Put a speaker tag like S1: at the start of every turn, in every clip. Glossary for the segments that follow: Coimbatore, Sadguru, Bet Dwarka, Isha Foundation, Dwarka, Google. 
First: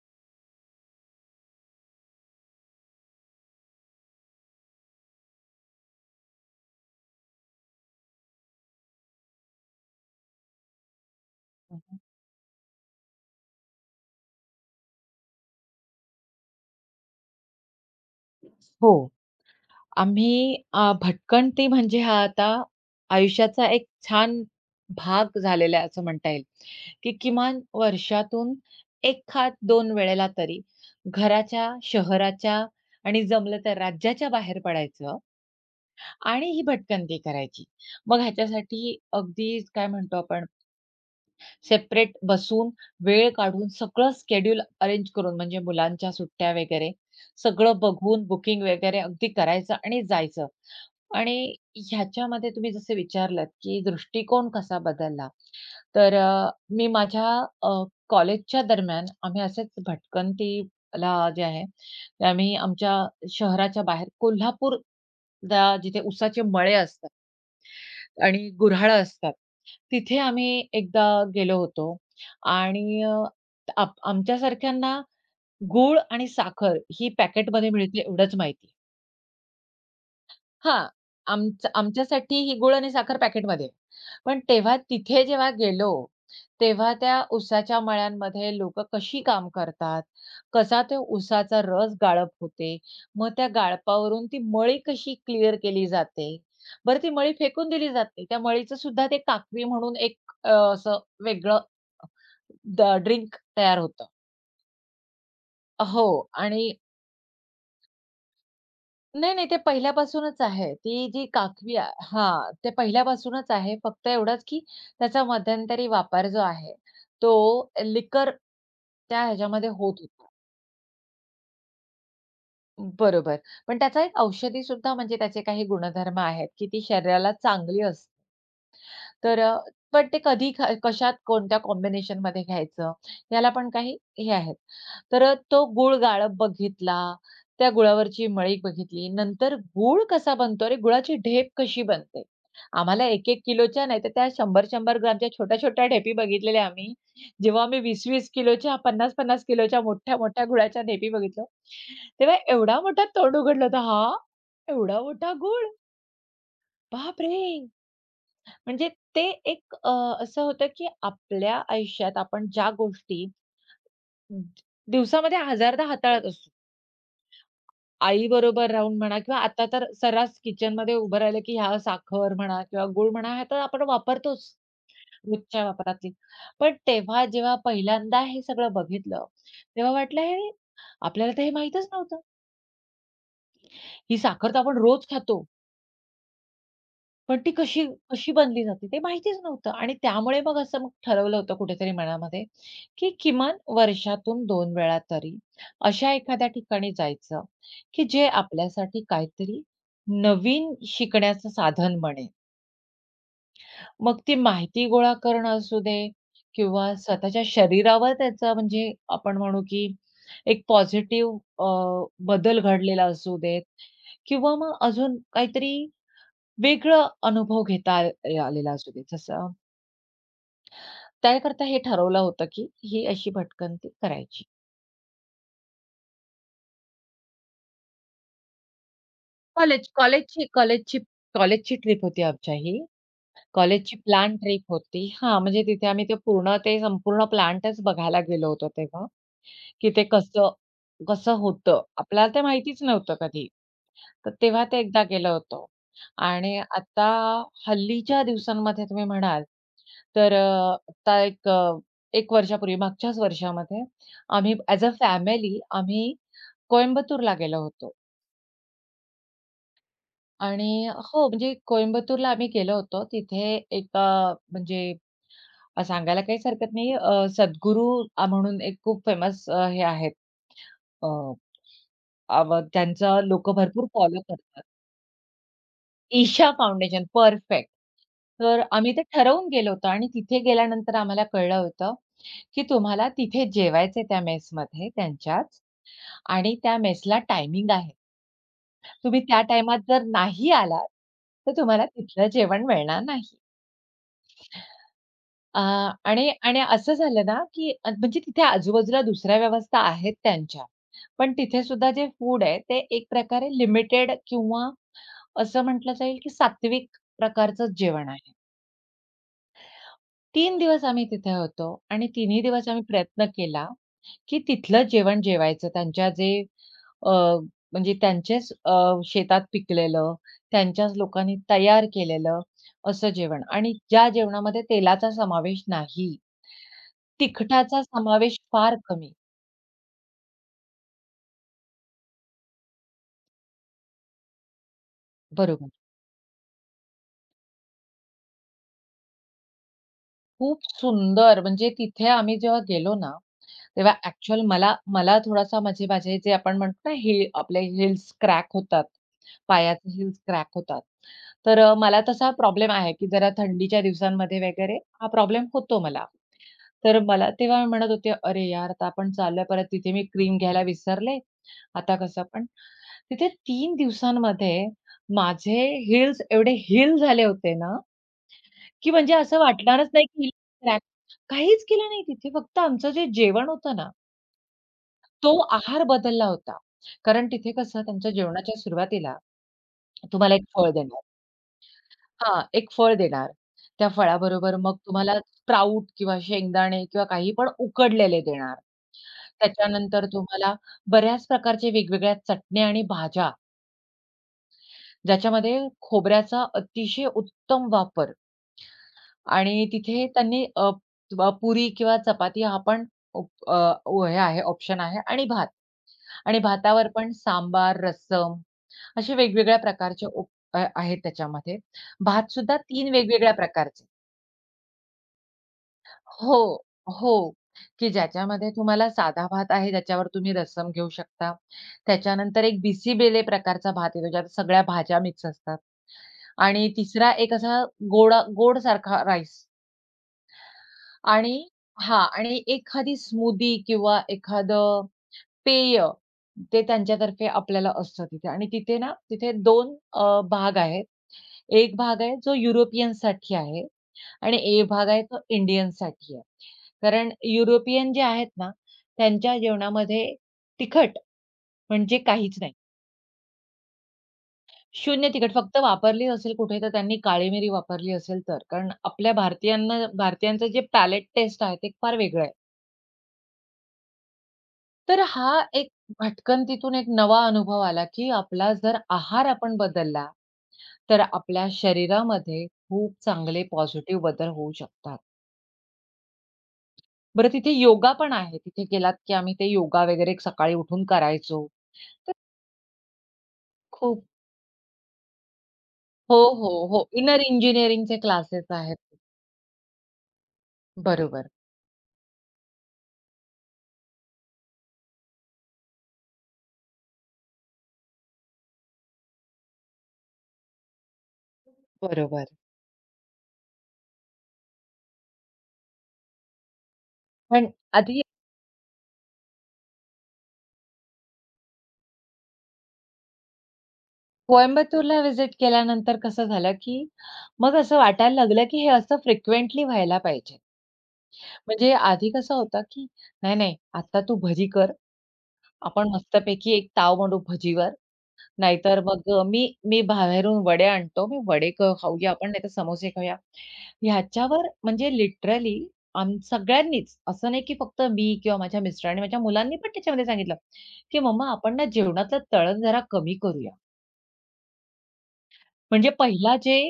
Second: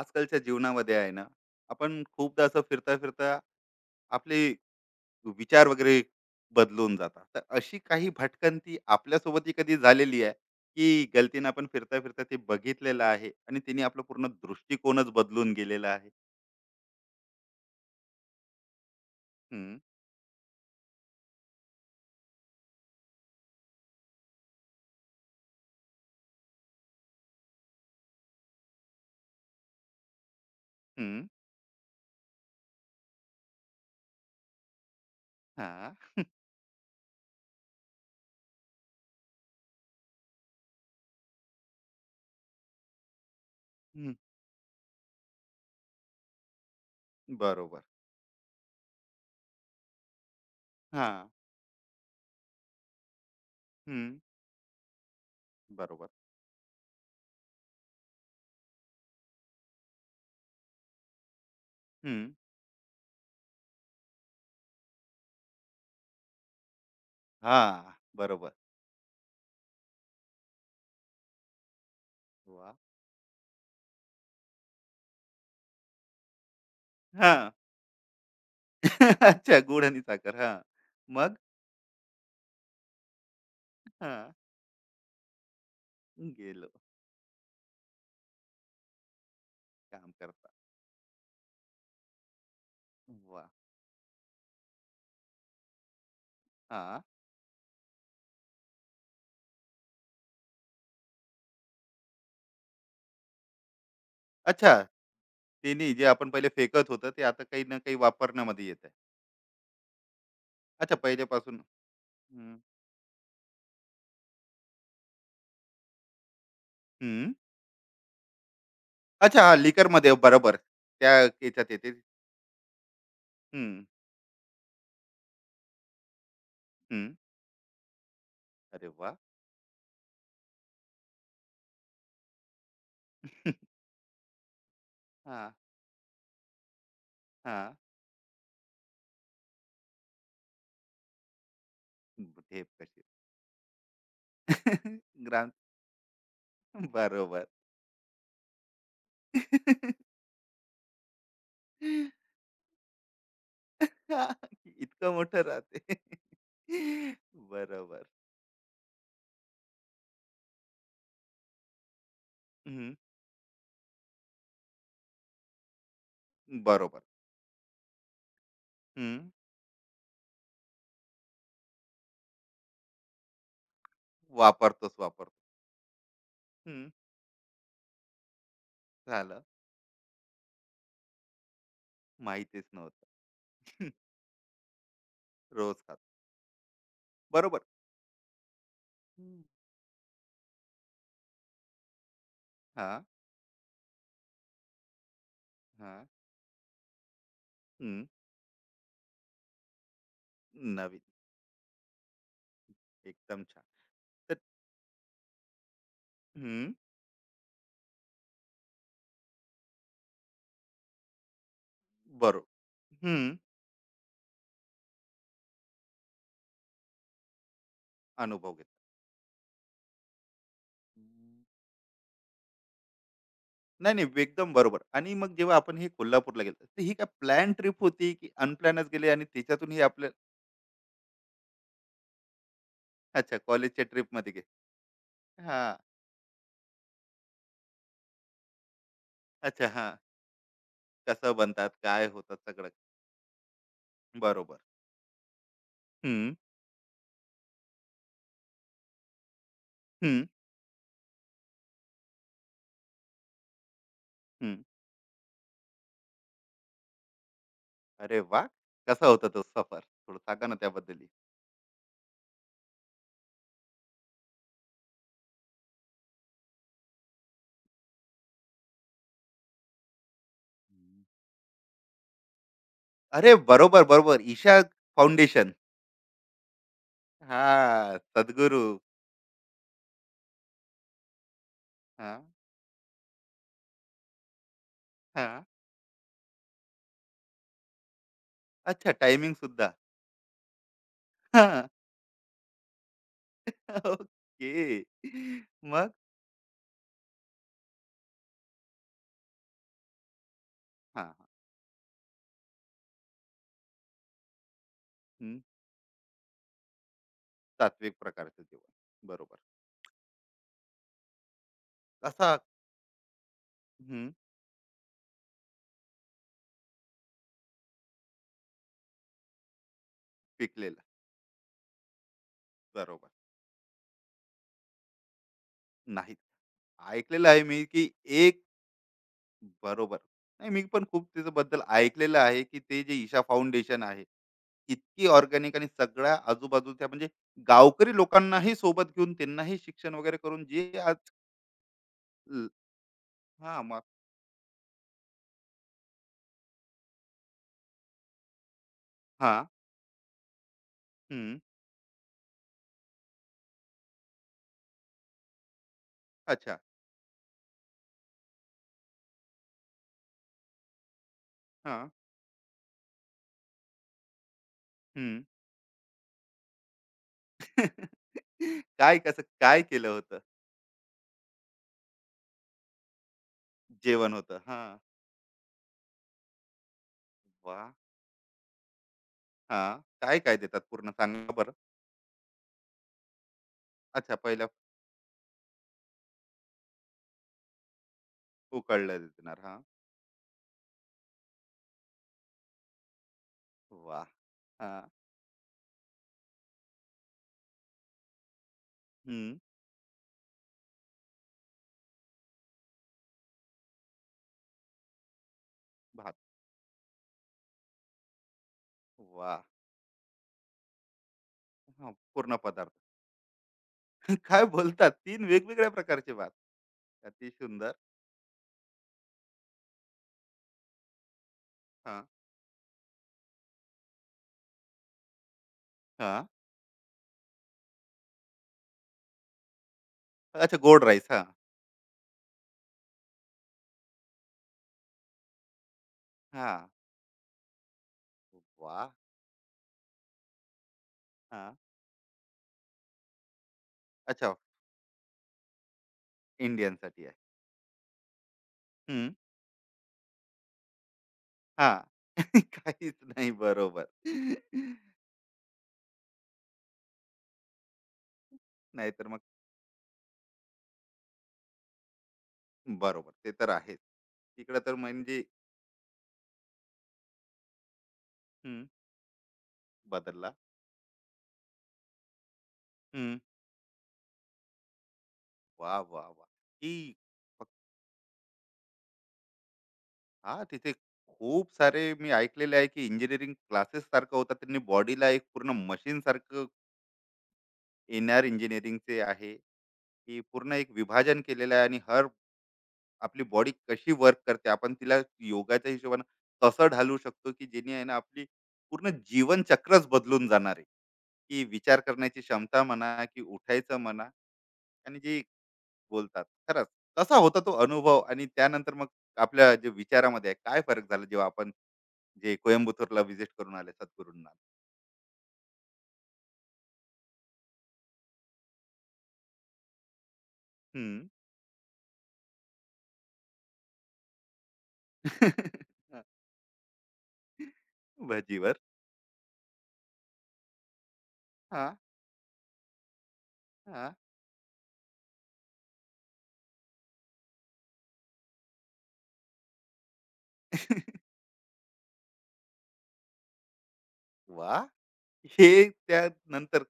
S1: आजकालच्या जीवनामध्ये आहे ना, आपण खूपदा असं फिरता फिरता आपले विचार वगैरे बदलून जातात. तर अशी काही भटकंती आपल्यासोबतही कधी झालेली आहे, की गलतीनं आपण फिरता फिरता ते बघितलेलं आहे आणि तिने आपला पूर्ण दृष्टिकोनच बदलून गेलेला आहे?
S2: हो.
S1: हम्म,
S2: आम्ही भटकंती म्हणजे हा आता आयुष्याचा एक छान भाग झालेला आहे असं म्हणता येईल, की किमान वर्षातून एखाद 2 वेळेला तरी
S1: हम्म,
S2: घराच्या, शहराच्या आणि जमलं तर राज्याच्या बाहेर पडायचं
S1: हा,
S2: आणि ही भटकंती करायची. मग ह्याच्यासाठी अगदी काय म्हणतो आपण सेपरेट बसून, वेळ काढून सगळं
S1: हम्म,
S2: शेड्यूल अरेंज करून म्हणजे मुलांच्या सुट्ट्या वगैरे, सगळं
S1: बरोबर.
S2: बघून बुकिंग वगैरे अगदी करायचं आणि जायचं.
S1: हा.
S2: आणि ह्याच्यामध्ये तुम्ही जसे विचारलत, की
S1: हम्म,
S2: दृष्टिकोन कसा बदलला?
S1: बरोबर.
S2: तर अ, मी माझ्या अ, कॉलेजच्या दरम्यान आम्ही असेच भटकंतीला जे आहे, ते
S1: हम्म,
S2: आम्ही आमच्या शहराच्या बाहेर कोल्हापूर ला जिथे उसाचे मळे असतात
S1: हा.
S2: आणि
S1: बरोबर.
S2: गुऱ्हाळं असतात. तिथे आम्ही एकदा गेलो होतो
S1: वा.
S2: आणि आमच्यासारख्यांना गूळ आणि साखर ही
S1: हा.
S2: पॅकेटमध्ये मिळते एवढंच माहिती.
S1: अच्छा, गुड आणि साखर. हा.
S2: हां.
S1: मग?
S2: आमच्यासाठी ही गूळ आणि साखर पॅकेटमध्ये.
S1: हा.
S2: पण तेव्हा तिथे जेव्हा गेलो,
S1: गेलो.
S2: तेव्हा त्या ऊसाच्या मळ्यांमध्ये लोकं कशी काम करतात,
S1: काम करता.
S2: कसा तो ऊसाचा रस गाळप होते, मग
S1: वा.
S2: त्या गाळपावरून ती मळी कशी क्लिअर केली जाते. बरं
S1: हा.
S2: ती मळी फेकून दिली जाते. त्या मळीचं सुद्धा ते काकवी म्हणून एक असं वेगळं ड्रिंक तयार होतं.
S1: अच्छा. तेनी जे
S2: हो
S1: आपण पहिले
S2: आणि
S1: फेकत होतं, ते आता काही ना काही वापरण्यामध्ये येत आहे.
S2: नाही, नाही. ते पहिल्यापासूनच आहे.
S1: अच्छा,
S2: ती जी
S1: पहिल्यापासून.
S2: काकवी आ हां,
S1: हं.
S2: ते पहिल्यापासूनच आहे. फक्त एवढंच, की त्याचा मध्यंतरी वापर जो आहे,
S1: हं.
S2: तो लिकर त्या
S1: अच्छा हां,
S2: ह्याच्यामध्ये होत
S1: लिकरमध्ये
S2: होता.
S1: बरोबर. त्या याच्यात येते.
S2: बरोबर.
S1: हं.
S2: पण त्याचा एक औषधी सुद्धा म्हणजे त्याचे काही गुणधर्म आहेत, की ती
S1: हं.
S2: शरीराला चांगली असते.
S1: अरे वाह!
S2: तर अ, पण ते कधी कशात कोणत्या कॉम्बिनेशनमध्ये घ्यायचं,
S1: हां,
S2: याला
S1: हां.
S2: पण काही हे आहेत. तो गूळ गाळप बघितला, त्या गुळावरची मळी बघितली, नंतर गूळ कसा बनतो अरे, गुळाची ढेप कशी बनते.
S1: ढेप कशी.
S2: आम्हाला 1-1 किलोच्या नाही तर त्या 100-100 ग्रामच्या
S1: ग्राम.
S2: छोट्या-छोट्या ढेपी बघितलेल्या आम्ही.
S1: बरोबर.
S2: जेव्हा आम्ही 20-20 किलोच्या, 50-50 किलोच्या मोठ्या-मोठ्या गुळाच्या ढेपी बघितलो, तेव्हा एवढा मोठा तोंड उघडलं होतं. हां,
S1: हां,
S2: एवढा
S1: इतकं
S2: मोठा
S1: मोठं
S2: गूळ,
S1: राहते.
S2: बापरे!
S1: बरोबर.
S2: म्हणजे ते एक असं होतं, की आपल्या आयुष्यात आपण ज्या
S1: हं.
S2: गोष्टी ज- दिवसामध्ये हजारदा हाताळत असतो.
S1: बरोबर.
S2: आईबरोबर राहून म्हणा
S1: हं.
S2: किंवा आता तर सर्रास किचनमध्ये उभं राहिलं, की ह्या साखर म्हणा किंवा गूळ म्हणा, हे तर आपण वापरतोच
S1: वापरतोच वापरतो.
S2: रोजच्या वापरातली. पण
S1: हं.
S2: तेव्हा जेव्हा पहिल्यांदा हे सगळं बघितलं,
S1: झालं.
S2: तेव्हा वाटलं, "हे आपल्याला तर हे माहीतच नव्हतं.
S1: माहितीच नव्हतं.
S2: ही साखर तर आपण रोज खातो."
S1: रोज खातो.
S2: पण ती
S1: बरोबर.
S2: कशी कशी बनली जाते ते माहितीच
S1: हं.
S2: नव्हतं आणि त्यामुळे मग ठरवलं होतं कुठेतरी मनामध्ये,
S1: हां.
S2: की किमान वर्षातून 2 वेळा तरी
S1: हां.
S2: अशा एखाद्या ठिकाणी जायचं,
S1: हं.
S2: की जे आपल्यासाठी काहीतरी नवीन
S1: नवीन.
S2: शिकण्याचं साधन बनेल.
S1: एकदम छान.
S2: मग ती
S1: तर
S2: माहिती गोळा करणं असू दे
S1: हं.
S2: किंवा स्वतःच्या शरीरावर त्याचा म्हणजे आपण म्हणू, की एक पॉझिटिव्ह
S1: बरोबर.
S2: बदल घडलेला
S1: हं.
S2: असू देत किंवा मग अजून काहीतरी वेगळं अनुभव घेता आल
S1: अनुभव
S2: आलेला
S1: घेतला.
S2: असू दे. जसं त्याकरता हे ठरवलं होतं, की ही अशी भटकंती
S1: नाही, नाही,
S2: करायची.
S1: एकदम बरोबर. आणि मग जेव्हा आपण हे कोल्हापूरला गेलो, तर ही काय प्लॅन ट्रिप होती की अनप्लॅनच गेले आणि त्याच्यातून हे
S2: कॉलेज
S1: आपल्या
S2: कॉलेजची कॉलेजची कॉलेजची ट्रिप होती आमच्या ही.
S1: अच्छा कॉलेजच्या
S2: कॉलेजची
S1: ट्रिपमध्ये
S2: प्लॅन ट्रिप
S1: गेले.
S2: होती. हां, म्हणजे
S1: हां.
S2: तिथे आम्ही ते संपूर्ण प्लांटच बघायला गेलो होतो तेव्हा,
S1: अच्छा.
S2: की
S1: हां.
S2: ते कसं कसं
S1: कसं बनतात,
S2: होतं.
S1: काय होतं
S2: आपल्याला ते
S1: सगळं.
S2: माहितीच नव्हतं कधी. तर
S1: बरोबर.
S2: तेव्हा ते एकदा केलं होतं.
S1: हं.
S2: आणि आता हल्लीच्या दिवसांमध्ये तुम्ही म्हणाल,
S1: हं.
S2: आता 1 वर्षापूर्वी मागच्याच वर्षामध्ये आम्ही
S1: हं.
S2: ॲज अ फॅमिली आम्ही कोइंबतूरला गेलो होतो.
S1: अरे वाह! कसा होता तो सफर? थोडं सांगा ना
S2: आणि
S1: त्याबद्दलही?
S2: हो, म्हणजे कोइंबतूरला आम्ही गेलो होतो. तिथे म्हणजे सांगायला काहीच हरकत नाही सद्गुरू म्हणून एक खूप फेमस हे आहेत. अ, अव त्यांचं
S1: अरे
S2: लोकं
S1: बरोबर,
S2: भरपूर
S1: बरोबर.
S2: फॉलो
S1: ईशा
S2: करतात.
S1: फाउंडेशन.
S2: ईशा फाउंडेशन. परफेक्ट.
S1: हां,
S2: तर
S1: सद्गुरू.
S2: आम्ही ते ठरवून गेलो होतो आणि तिथे गेल्यानंतर आम्हाला कळलं होतं,
S1: हां.
S2: की तुम्हाला तिथे जेवायचंय त्या मेसमध्ये
S1: हां.
S2: त्यांच्याच आणि त्या मेसला टायमिंग आहे.
S1: अच्छा,
S2: तुम्ही
S1: टायमिंग
S2: त्या
S1: सुद्धा.
S2: टाईमात जर नाही आलात, तर
S1: हां.
S2: तुम्हाला तिथलं जेवण मिळणार नाही.
S1: ओके.
S2: अ,
S1: मग?
S2: आणि आणि असं झालं ना, की म्हणजे तिथे आजूबाजूला दुसऱ्या व्यवस्था आहेत त्यांच्या.
S1: हां,
S2: पण
S1: हां.
S2: तिथे सुद्धा जे फूड आहे ते एक प्रकारे लिमिटेड किंवा
S1: हं.
S2: असं म्हटलं जाईल, की सात्विक प्रकारचं
S1: सात्विक
S2: जेवण आहे.
S1: प्रकारचं जेवण. बरोबर.
S2: 3 दिवस आम्ही तिथे होतो आणि
S1: कसा
S2: तिन्ही दिवस आम्ही प्रयत्न केला,
S1: हं.
S2: की तिथलं जेवण जेवायचं. अ, म्हणजे शेतात पिकलेलं,
S1: पिकलेला.
S2: त्यांच्याच लोकांनी तयार केलेलं
S1: बरोबर.
S2: असं जेवण आणि ज्या जेवणामध्ये तेलाचा समावेश नाही,
S1: नाही. ऐकलेलं आहे मी
S2: तिखटाचा
S1: की
S2: समावेश
S1: एक
S2: फार कमी.
S1: बरोबर. नाही, मी पण खूप त्याच्याबद्दल ऐकलेलं आहे की ते जे ईशा फाउंडेशन आहे, इतकी ऑर्गॅनिक आणि
S2: बरोबर.
S1: सगळ्या आजूबाजूच्या म्हणजे गावकरी लोकांनाही सोबत घेऊन त्यांनाही शिक्षण वगैरे करून
S2: खूप
S1: जे आज
S2: सुंदर म्हणजे तिथे आम्ही
S1: ल.
S2: जेव्हा गेलो ना
S1: हां, मग.
S2: तेव्हा ॲक्चुअल मला मला थोडासा माझे माझे जे आपण म्हणतो ना, हे आपले हिल्स क्रॅक होतात.
S1: हां.
S2: पायाचे हिल्स क्रॅक होतात.
S1: हं.
S2: मला तसा प्रॉब्लेम आहे, की जरा थंडीच्या दिवसांमध्ये वगैरे हा प्रॉब्लेम होतो मला.
S1: अच्छा.
S2: तर मला तेव्हा मी म्हणत होते, "अरे यार, आता आपण चाललोय परत तिथे मी क्रीम घ्यायला विसरले.
S1: हां.
S2: आता कसं?" पण तिथे 3 दिवसांमध्ये माझे हिल्स एवढे हील झाले होते ना, की
S1: काय
S2: म्हणजे
S1: कसं
S2: असं
S1: काय केलं
S2: वाटणारच नाही
S1: होतं?
S2: की क्रॅक काहीच केलं नाही तिथे. फक्त आमचं जे जेवण होतं ना,
S1: जेवण होतं. हां.
S2: तो आहार बदलला होता. कारण तिथे
S1: वाह!
S2: कसं त्यांच्या जेवणाच्या सुरुवातीला
S1: हां.
S2: तुम्हाला
S1: काय-काय
S2: एक
S1: देतात
S2: फळ
S1: पूर्ण
S2: देणार.
S1: सांगा बरं?
S2: हां, एक फळ देणार. त्या
S1: अच्छा, पहिला
S2: फळाबरोबर मग तुम्हाला स्प्राउट किंवा शेंगदाणे किंवा काही पण उकडलेले देणार.
S1: उकळलेलं देणार. हां.
S2: त्याच्यानंतर तुम्हाला बऱ्याच प्रकारचे वेगवेगळ्या चटण्या आणि भाज्या,
S1: वाह! हां.
S2: ज्याच्यामध्ये खोबऱ्याचा अतिशय उत्तम वापर
S1: हं.
S2: आणि तिथे त्यांनी अ, अ, पुरी किंवा चपाती हा पण उप अ, हे आहे ऑप्शन आहे आणि भात
S1: भात.
S2: आणि भातावर पण सांबार, रस्सम असे
S1: वाह!
S2: वेगवेगळ्या प्रकारचे आहेत त्याच्यामध्ये.
S1: हां, पूर्ण
S2: भातसुद्धा
S1: पदार्थ.
S2: 3 वेगवेगळ्या प्रकारचे.
S1: काय बोलतात? 3 वेगवेगळ्या प्रकारचे भात.
S2: हो,
S1: अति
S2: हो.
S1: सुंदर.
S2: की ज्याच्यामध्ये तुम्हाला साधा भात आहे, त्याच्यावर तुम्ही रस्सम घेऊ शकता.
S1: हां.
S2: त्याच्यानंतर एक बिसीबेले प्रकारचा भात येतो, ज्यात सगळ्या भाज्या मिक्स असतात.
S1: हां.
S2: आणि तिसरा एक असा गोडा गोडसारखा राईस
S1: अच्छा गोड राईस. हां.
S2: आणि हां. आणि एखादी स्मूदी किंवा एखादं पेय, ते
S1: हां.
S2: त्यांच्यातर्फे आपल्याला असतं तिथे. आणि तिथे ना,
S1: वाह!
S2: तिथे 2 भाग आहेत.
S1: हां.
S2: एक भाग आहे जो युरोपियनसाठी आहे
S1: अच्छा,
S2: आणि एक भाग आहे तो इंडियनसाठी आहे.
S1: इंडियनसाठी
S2: कारण
S1: आहे.
S2: युरोपियन जे आहेत ना,
S1: हं.
S2: त्यांच्या जेवणामध्ये तिखट
S1: हां.
S2: म्हणजे काहीच नाही.
S1: काहीच नाही, बरोबर.
S2: शून्य तिखट फक्त वापरली असेल कुठे तर त्यांनी काळी मिरी वापरली असेल तर. कारण
S1: नाहीतर
S2: आपल्या भारतीयांचं जे पॅलेट टेस्ट आहे ते फार वेगळं आहे.
S1: बरोबर. ते तर आहेच. तिकडे तर
S2: तर
S1: म्हणजे
S2: हा एक भटकन तिथून एक नवा अनुभव आला, की आपला
S1: हं.
S2: जर आहार आपण बदलला,
S1: बदलला.
S2: तर आपल्या शरीरामध्ये खूप
S1: हं.
S2: चांगले पॉझिटिव्ह बदल होऊ शकतात.
S1: वाह, वाह, वाह! की
S2: बरं तिथे योगा पण आहे. तिथे गेलात की आम्ही ते योगा वगैरे
S1: हां,
S2: सकाळी
S1: तिथे
S2: उठून करायचो.
S1: खूप सारे मी
S2: तर
S1: ऐकलेले आहे, की इंजिनिअरिंग क्लासेस
S2: खूप
S1: सारखं होता त्यांनी बॉडीला एक पूर्ण मशीनसारखं
S2: हो. इनर इंजिनिअरिंगचे
S1: येणार.
S2: क्लासेस आहेत.
S1: इंजिनिअरिंगचे आहे, की पूर्ण एक विभाजन
S2: बरोबर,
S1: केलेलं आहे आणि हर आपली बॉडी कशी वर्क करते. आपण तिला योगाच्या हिशोबानं कसं ढालू शकतो, की जेणे आहे ना, आपली पूर्ण जीवनचक्रच बदलून जाणार आहे. की विचार करण्याची
S2: बरोबर.
S1: क्षमता म्हणा, की उठायचं म्हणा आणि जी बोलतात. खरंच कसा होता
S2: पण
S1: तो अनुभव
S2: आधी
S1: आणि त्यानंतर मग आपल्या जे विचारामध्ये आहे काय फरक झाला जेव्हा आपण जे कोइंबतूरला व्हिजिट करून आले सद्गुरूंना?
S2: कोइंबतूरला व्हिजिट केल्यानंतर कसं झालं, की मग असं वाटायला लागलं, की हे असं फ्रिक्वेंटली व्हायला पाहिजे.
S1: हं. हां.
S2: म्हणजे आधी कसं होतं, की नाही, नाही आता तू भजी कर. आपण मस्तपैकी एक ताव मांडू भजीवर.
S1: भजीवर.
S2: नाहीतर मग अ, मी मी बाहेरून वडे आणतो. मी वडे
S1: हां,
S2: खाऊया आपण, नाहीतर समोसे खाऊया.
S1: हां.
S2: ह्याच्यावर म्हणजे लिटरली आम्ही सगळ्यांनीच, असं नाही की फक्त मी किंवा माझ्या मिस्टरांनी, माझ्या मुलांनी पण त्याच्यामध्ये सांगितलं,
S1: वाह!
S2: की "मम्मा आपण ना जेवणातलं तळण जरा कमी करूया."
S1: हे
S2: म्हणजे पहिला जे
S1: त्यानंतर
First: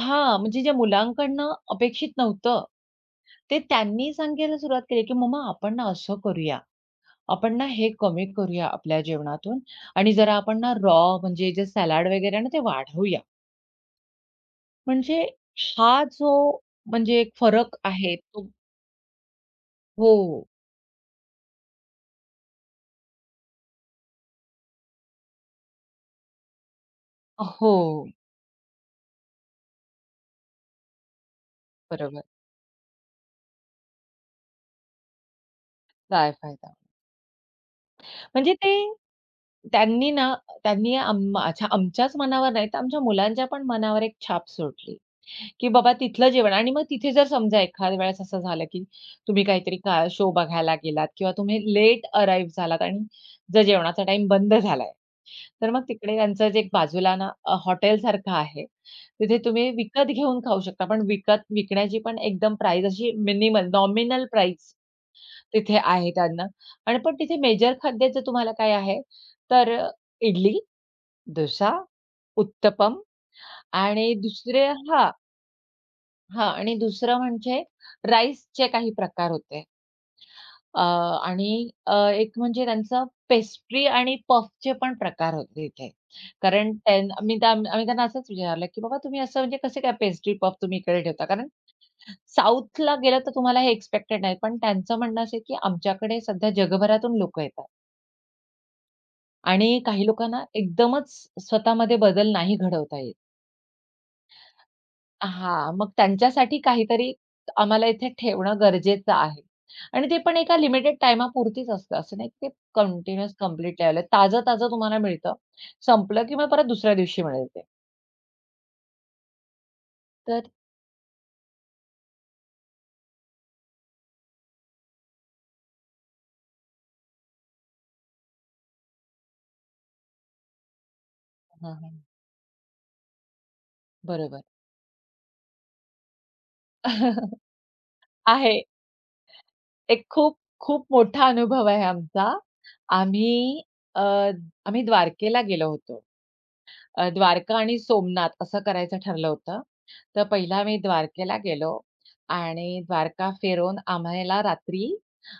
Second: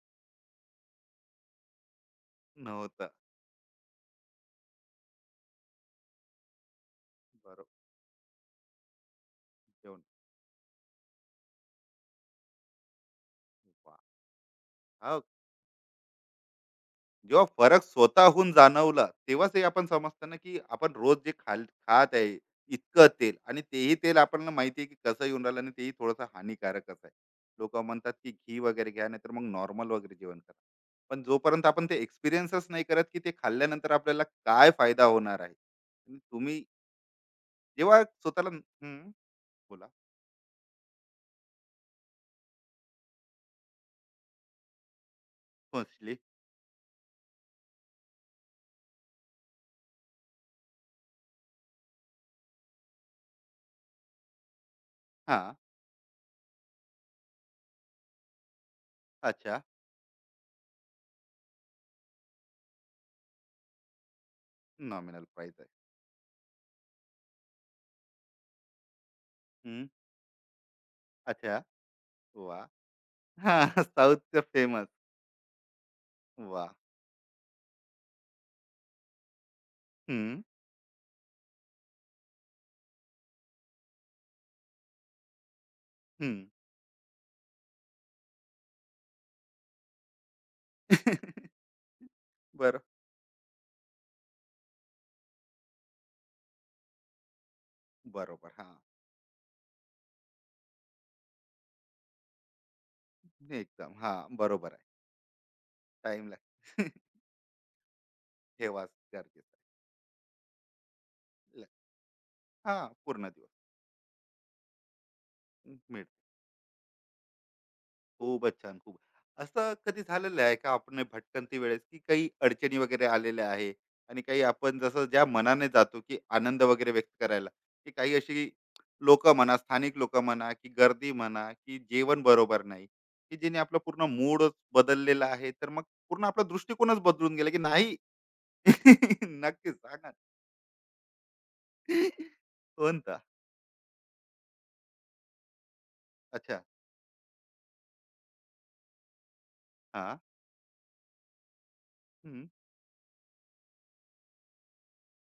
S2: हां, म्हणजे जे मुलांकडनं अपेक्षित नव्हतं,
S1: नव्हतं.
S2: ते त्यांनी सांगायला सुरुवात केली, की "मम्मा आपण ना असं करूया, आपण ना
S1: बरोबर.
S2: हे कमी करूया आपल्या जेवणातून
S1: जेवण.
S2: आणि जरा आपण ना रॉ म्हणजे जे सलाड वगैरे आहे ना ते वाढवूया." म्हणजे
S1: वाह!
S2: हा जो म्हणजे एक
S1: जेव्हा
S2: फरक
S1: फरक
S2: आहे तो
S1: स्वतःहून जाणवला तेव्हाच हे आपण समजतं ना,
S2: हो.
S1: की आपण रोज जे खाल खात आहे, इतकं तेल आणि तेही तेल आपल्याला माहिती आहे की कसं येऊन राहिलं आणि तेही थोडंसं हानिकारकच आहे. लोक
S2: हो,
S1: म्हणतात की घी वगैरे घ्या, नाहीतर मग नॉर्मल वगैरे जेवण करा. पण जोपर्यंत आपण ते
S2: बरोबर.
S1: एक्सपिरियन्सच नाही करत की ते खाल्ल्यानंतर आपल्याला काय फायदा होणार आहे. आणि
S2: काय
S1: तुम्ही
S2: फायदा?
S1: जेव्हा स्वतःला
S2: म्हणजे ते
S1: हं, बोला.
S2: त्यांनी ना त्यांनी आम अच्छा आमच्याच मनावर नाही तर आमच्या मुलांच्या पण मनावर एक छाप सोडली, की बाबा
S1: पोचली.
S2: तिथलं जेवण आणि मग तिथे जर समजा एखाद्या वेळेस असं झालं, की तुम्ही काहीतरी शो बघायला गेलात किंवा तुम्ही लेट अराईव्ह झालात आणि जर जेवणाचा टाईम बंद झाला
S1: हा.
S2: तर मग तिकडे त्यांचं जे एक बाजूला ना हॉटेलसारखं आहे. तिथे
S1: अच्छा,
S2: तुम्ही विकत घेऊन खाऊ शकता. पण विकण्याची पण एकदम प्राइस अशी minimal nominal price
S1: nominal price आहे.
S2: तिथे आहे त्यांना. आणि पण तिथे मेजर खाद्याचं तुम्हाला काय आहे, तर
S1: हं,
S2: अ, इडली,
S1: अच्छा.
S2: डोसा,
S1: वा.
S2: उत्तपम
S1: हा.
S2: आणि
S1: साऊथचं फेमस.
S2: हां
S1: वा.
S2: आणि दुसरं म्हणजे राईसचे काही प्रकार होते.
S1: हम्म
S2: अ, आणि एक म्हणजे त्यांचं पेस्ट्री आणि पफचे पण प्रकार होते इथे.
S1: हम्म
S2: कारण त्यां मी त्या आम्ही त्यांना असंच विचारलं, की "बाबा तुम्ही असं म्हणजे कसे काय पेस्ट्री पफ तुम्ही इकडे ठेवता?" कारण
S1: बरो
S2: साऊथला गेलं तर तुम्हाला हे एक्सपेक्टेड नाही. पण त्यांचं म्हणणं असं आहे, की आमच्याकडे सध्या जगभरातून लोकं येतात
S1: बरोबर. हां.
S2: आणि काही लोकांना एकदमच स्वतःमध्ये बदल नाही घडवता येत.
S1: एकदम. हां, बरोबर आहे.
S2: हां, मग
S1: टाईम
S2: त्यांच्यासाठी
S1: लागतो.
S2: काहीतरी आम्हाला इथे ठेवणं
S1: ठेवाच
S2: गरजेचं आहे.
S1: गरजेचं
S2: आणि ते पण एका लिमिटेड
S1: आहे.
S2: टाईमापुरतीच असतं. असं नाही की ते
S1: हां, पूर्ण
S2: कंटिन्युअस
S1: दिवस
S2: कंप्लीट लेव्हल आहे. ताजं-ताजं तुम्हाला मिळतं.
S1: मिळतो.
S2: संपलं की मग परत दुसऱ्या दिवशी मिळेल ते.
S1: खूपच छान, खूप. असं कधी झालेलं
S2: तर
S1: आहे का आपण भटकंती वेळेस की काही अडचणी वगैरे आलेल्या आहे आणि काही आपण जसं ज्या मनाने जातो की आनंद वगैरे व्यक्त करायला, की काही अशी लोकं म्हणा, स्थानिक लोकं म्हणा, की गर्दी म्हणा,
S2: हां,
S1: की
S2: हां.
S1: जेवण बरोबर नाही, की ज्याने आपला पूर्ण
S2: बरोबर.
S1: मूडच बदललेला आहे. तर मग पूर्ण आपला दृष्टिकोनच बदलून गेला, की नाही?
S2: आहे.
S1: नक्कीच
S2: एक
S1: सांगा
S2: खूप, खूप मोठा अनुभव आहे
S1: ना.
S2: आमचा.
S1: कोणता?
S2: आम्ही अ, आम्ही द्वारकेला गेलो होतो.
S1: अच्छा.
S2: द्वारका आणि सोमनाथ असं करायचं ठरलं होतं.
S1: हां.
S2: तर पहिला मी द्वारकेला गेलो
S1: हं.
S2: आणि द्वारका फिरून आम्हाला रात्री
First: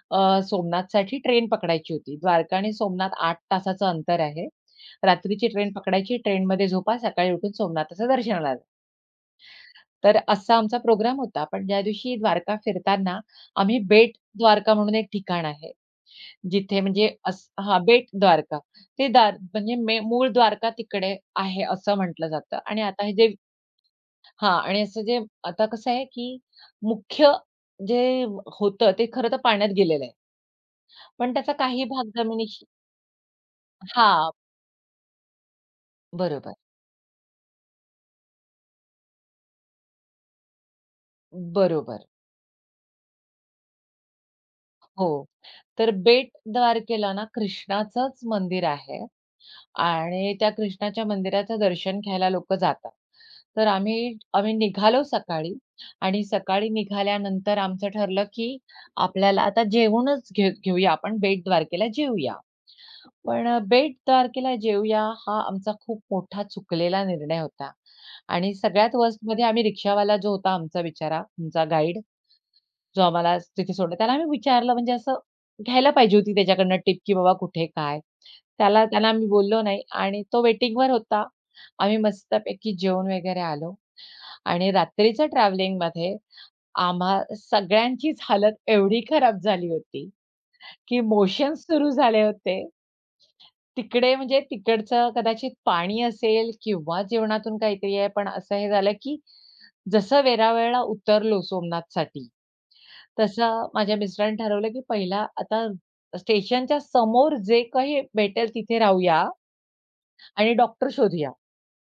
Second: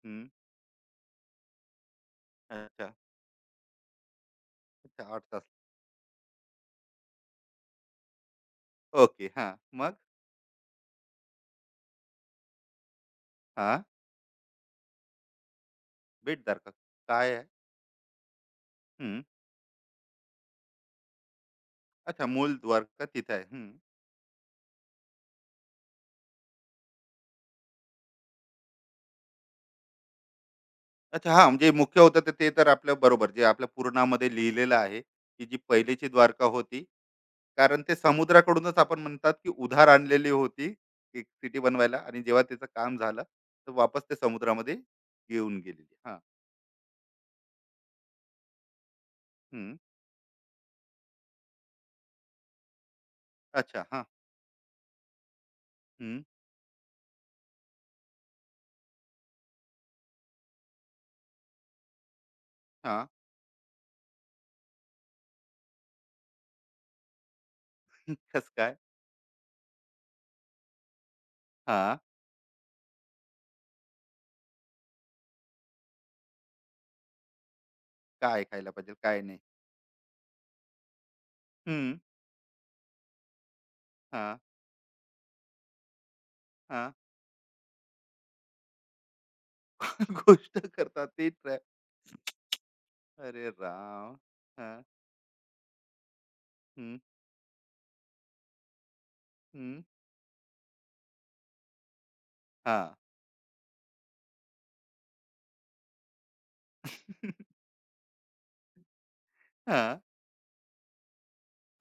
S1: हं.
S2: सोमनाथसाठी ट्रेन पकडायची होती. द्वारका आणि
S1: अच्छा,
S2: सोमनाथ 8 तासाचं अंतर आहे.
S1: अच्छा 8 तास.
S2: रात्रीची ट्रेन पकडायची, ट्रेनमध्ये झोपा, सकाळी उठून सोमनाथाचं दर्शनाला जा.
S1: ओके. हां. मग?
S2: तर असा आमचा प्रोग्राम होता. पण ज्या दिवशी द्वारका फिरताना आम्ही
S1: हां.
S2: बेट द्वारका म्हणून एक ठिकाण आहे.
S1: भेटधारक.
S2: जिथे म्हणजे
S1: काय आहे?
S2: असं हां, बेट द्वारका. ते
S1: हं.
S2: द्वार म्हणजे मूळ द्वारका तिकडे आहे असं
S1: अच्छा,
S2: म्हटलं
S1: मूल
S2: जातं आणि
S1: द्वारका
S2: आता हे
S1: तिथे
S2: जे
S1: आहे. हं.
S2: हां आणि असं जे आता कसं आहे, की मुख्य जे होतं ते खरं तर पाण्यात गेलेलं आहे.
S1: अच्छा
S2: पण
S1: हां,
S2: त्याचा
S1: म्हणजे
S2: काही
S1: मुख्य
S2: भाग
S1: होतं तर ते
S2: जमिनीशी
S1: तर आपल्या बरोबर जे आपल्या
S2: हां,
S1: पुराणामध्ये लिहिलेलं आहे, की जी पहिलीची द्वारका
S2: बरोबर,
S1: होती. कारण ते समुद्राकडूनच आपण म्हणतात, की उधार आणलेली होती एक सिटी बनवायला
S2: बरोबर.
S1: आणि जेव्हा त्याचं काम झालं, तर वापस ते समुद्रामध्ये
S2: हो,
S1: घेऊन गेलेली.
S2: तर
S1: हां.
S2: बेट द्वारकेला ना कृष्णाचंच मंदिर आहे
S1: हं.
S2: आणि त्या कृष्णाच्या मंदिराचं दर्शन घ्यायला लोकं जातात. तर
S1: अच्छा. हां.
S2: आम्ही आम्ही निघालो सकाळी आणि सकाळी निघाल्यानंतर आमचं ठरलं, की आपल्याला आता जेवूनच घेऊया आपण बेट द्वारकेला जेऊया.
S1: हां.
S2: पण बेट तारखेला जेवूया हा आमचा खूप मोठा चुकलेला निर्णय होता
S1: कसं
S2: आणि
S1: काय?
S2: सगळ्यात वर्स्टमध्ये आम्ही रिक्षावाला जो होता आमचा बिचारा, आमचा
S1: हां.
S2: गाईड जो आम्हाला तिथे सोडला, त्याला आम्ही विचारलं म्हणजे असं घ्यायला पाहिजे होती त्याच्याकडनं टिप, की बाबा कुठे काय?
S1: काय खायला
S2: त्याला
S1: पाहिजे,
S2: त्याला
S1: काय
S2: आम्ही
S1: नाही?
S2: बोललो नाही आणि तो वेटिंगवर होता. आम्ही
S1: हं.
S2: मस्तपैकी जेवून वगैरे आलो
S1: हां,
S2: आणि रात्रीच्या ट्रॅव्हलिंगमध्ये
S1: हां.
S2: आम्हा सगळ्यांचीच हालत एवढी खराब झाली होती,
S1: गोष्ट
S2: की
S1: करतात ते ट्रॅ.
S2: मोशन्स सुरू झाले होते.
S1: अरे
S2: तिकडे
S1: राम!
S2: म्हणजे
S1: हां,
S2: तिकडचं कदाचित पाणी असेल
S1: हं,
S2: किंवा जेवणातून काहीतरी आहे, पण असं हे झालं की
S1: हं.
S2: जसं वेरावळला उतरलो सोमनाथसाठी,
S1: हां.
S2: तसं माझ्या मिस्टरांनी ठरवलं की पहिला आता स्टेशनच्या समोर जे काही भेटेल तिथे राहूया
S1: हां,
S2: आणि डॉक्टर शोधूया.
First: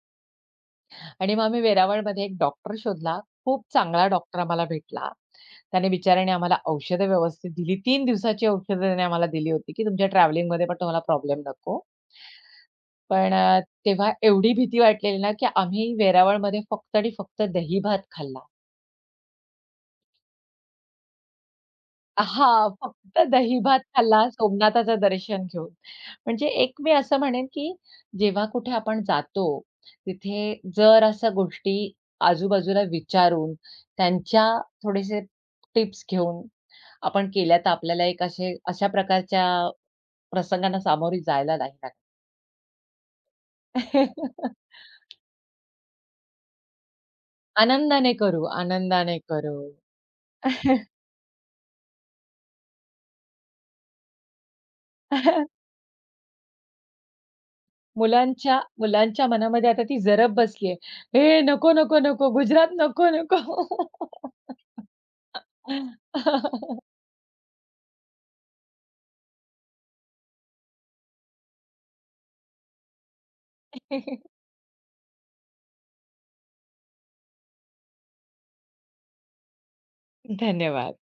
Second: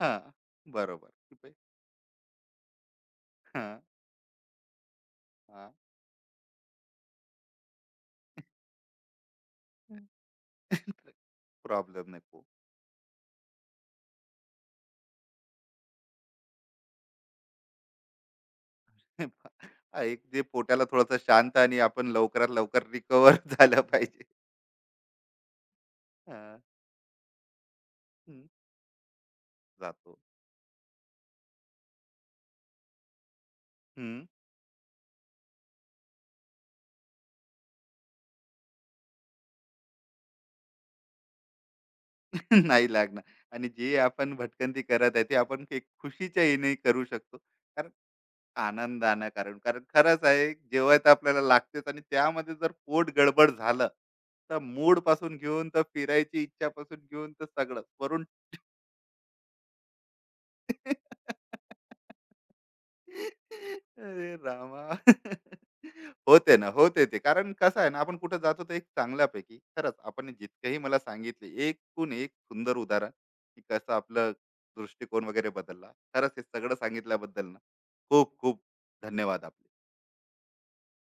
S1: हां. बरोबर.
S2: आणि मग आम्ही वेरावळमध्ये एक डॉक्टर शोधला. खूप
S1: हां,
S2: चांगला डॉक्टर आम्हाला भेटला.
S1: हां.
S2: त्याने बिचाऱ्याने आम्हाला औषधं व्यवस्थित दिली. 3 दिवसाची औषधं त्याने आम्हाला दिली होती, की तुमच्या ट्रॅव्हलिंगमध्ये पण तुम्हाला प्रॉब्लेम नको.
S1: प्रॉब्लेम नको.
S2: पण तेव्हा एवढी भीती वाटलेली ना, की आम्ही वेरावळमध्ये फक्त आणि फक्त दहीभात खाल्ला.
S1: हां, एक जे पोटाला थोडंसं शांत आणि आपण लवकरात
S2: हां,
S1: लवकर
S2: फक्त
S1: रिकवर
S2: दहीभात
S1: झालं
S2: खाल्ला
S1: पाहिजे.
S2: सोमनाथाचं दर्शन घेऊन. म्हणजे
S1: हां,
S2: एक मी असं म्हणेन, की
S1: हं.
S2: जेव्हा कुठे आपण जातो,
S1: जातो.
S2: तिथे जर अशा गोष्टी आजूबाजूला विचारून,
S1: हं.
S2: त्यांच्या थोडेसे टिप्स घेऊन आपण केल्या, तर आपल्याला एक असे अशा प्रकारच्या प्रसंगांना सामोरी जायला नाही लागत.
S1: नाही लागणार. आणि जे आपण भटकंती करत आहे, ते आपण एक खुशीच्या ह्याने करू शकतो. कारण
S2: आनंदाने
S1: आनंदानं.
S2: करू.
S1: कारण कारण खरंच आहे, जेवायचं आपल्याला लागतेच आणि त्यामध्ये जर पोट गडबड झालं, तर मूड पासून घेऊन तर फिरायची इच्छा पासून घेऊन तर सगळं वरून.
S2: मुलांच्या मुलांच्या मनामध्ये आता ती जरब बसली आहे. "हे नको गुजरात नको."
S1: अरे रामा. होते ना होते ते. कारण कसं आहे ना, आपण कुठं जातो तर एक चांगल्यापैकी खरंच आपण जितकेही मला सांगितले, एकूण एक सुंदर उदाहरण की कसं आपलं दृष्टिकोन वगैरे बदलला. खरंच हे सगळं सांगितल्याबद्दल ना, खूप खूप धन्यवाद आपले.
S2: धन्यवाद.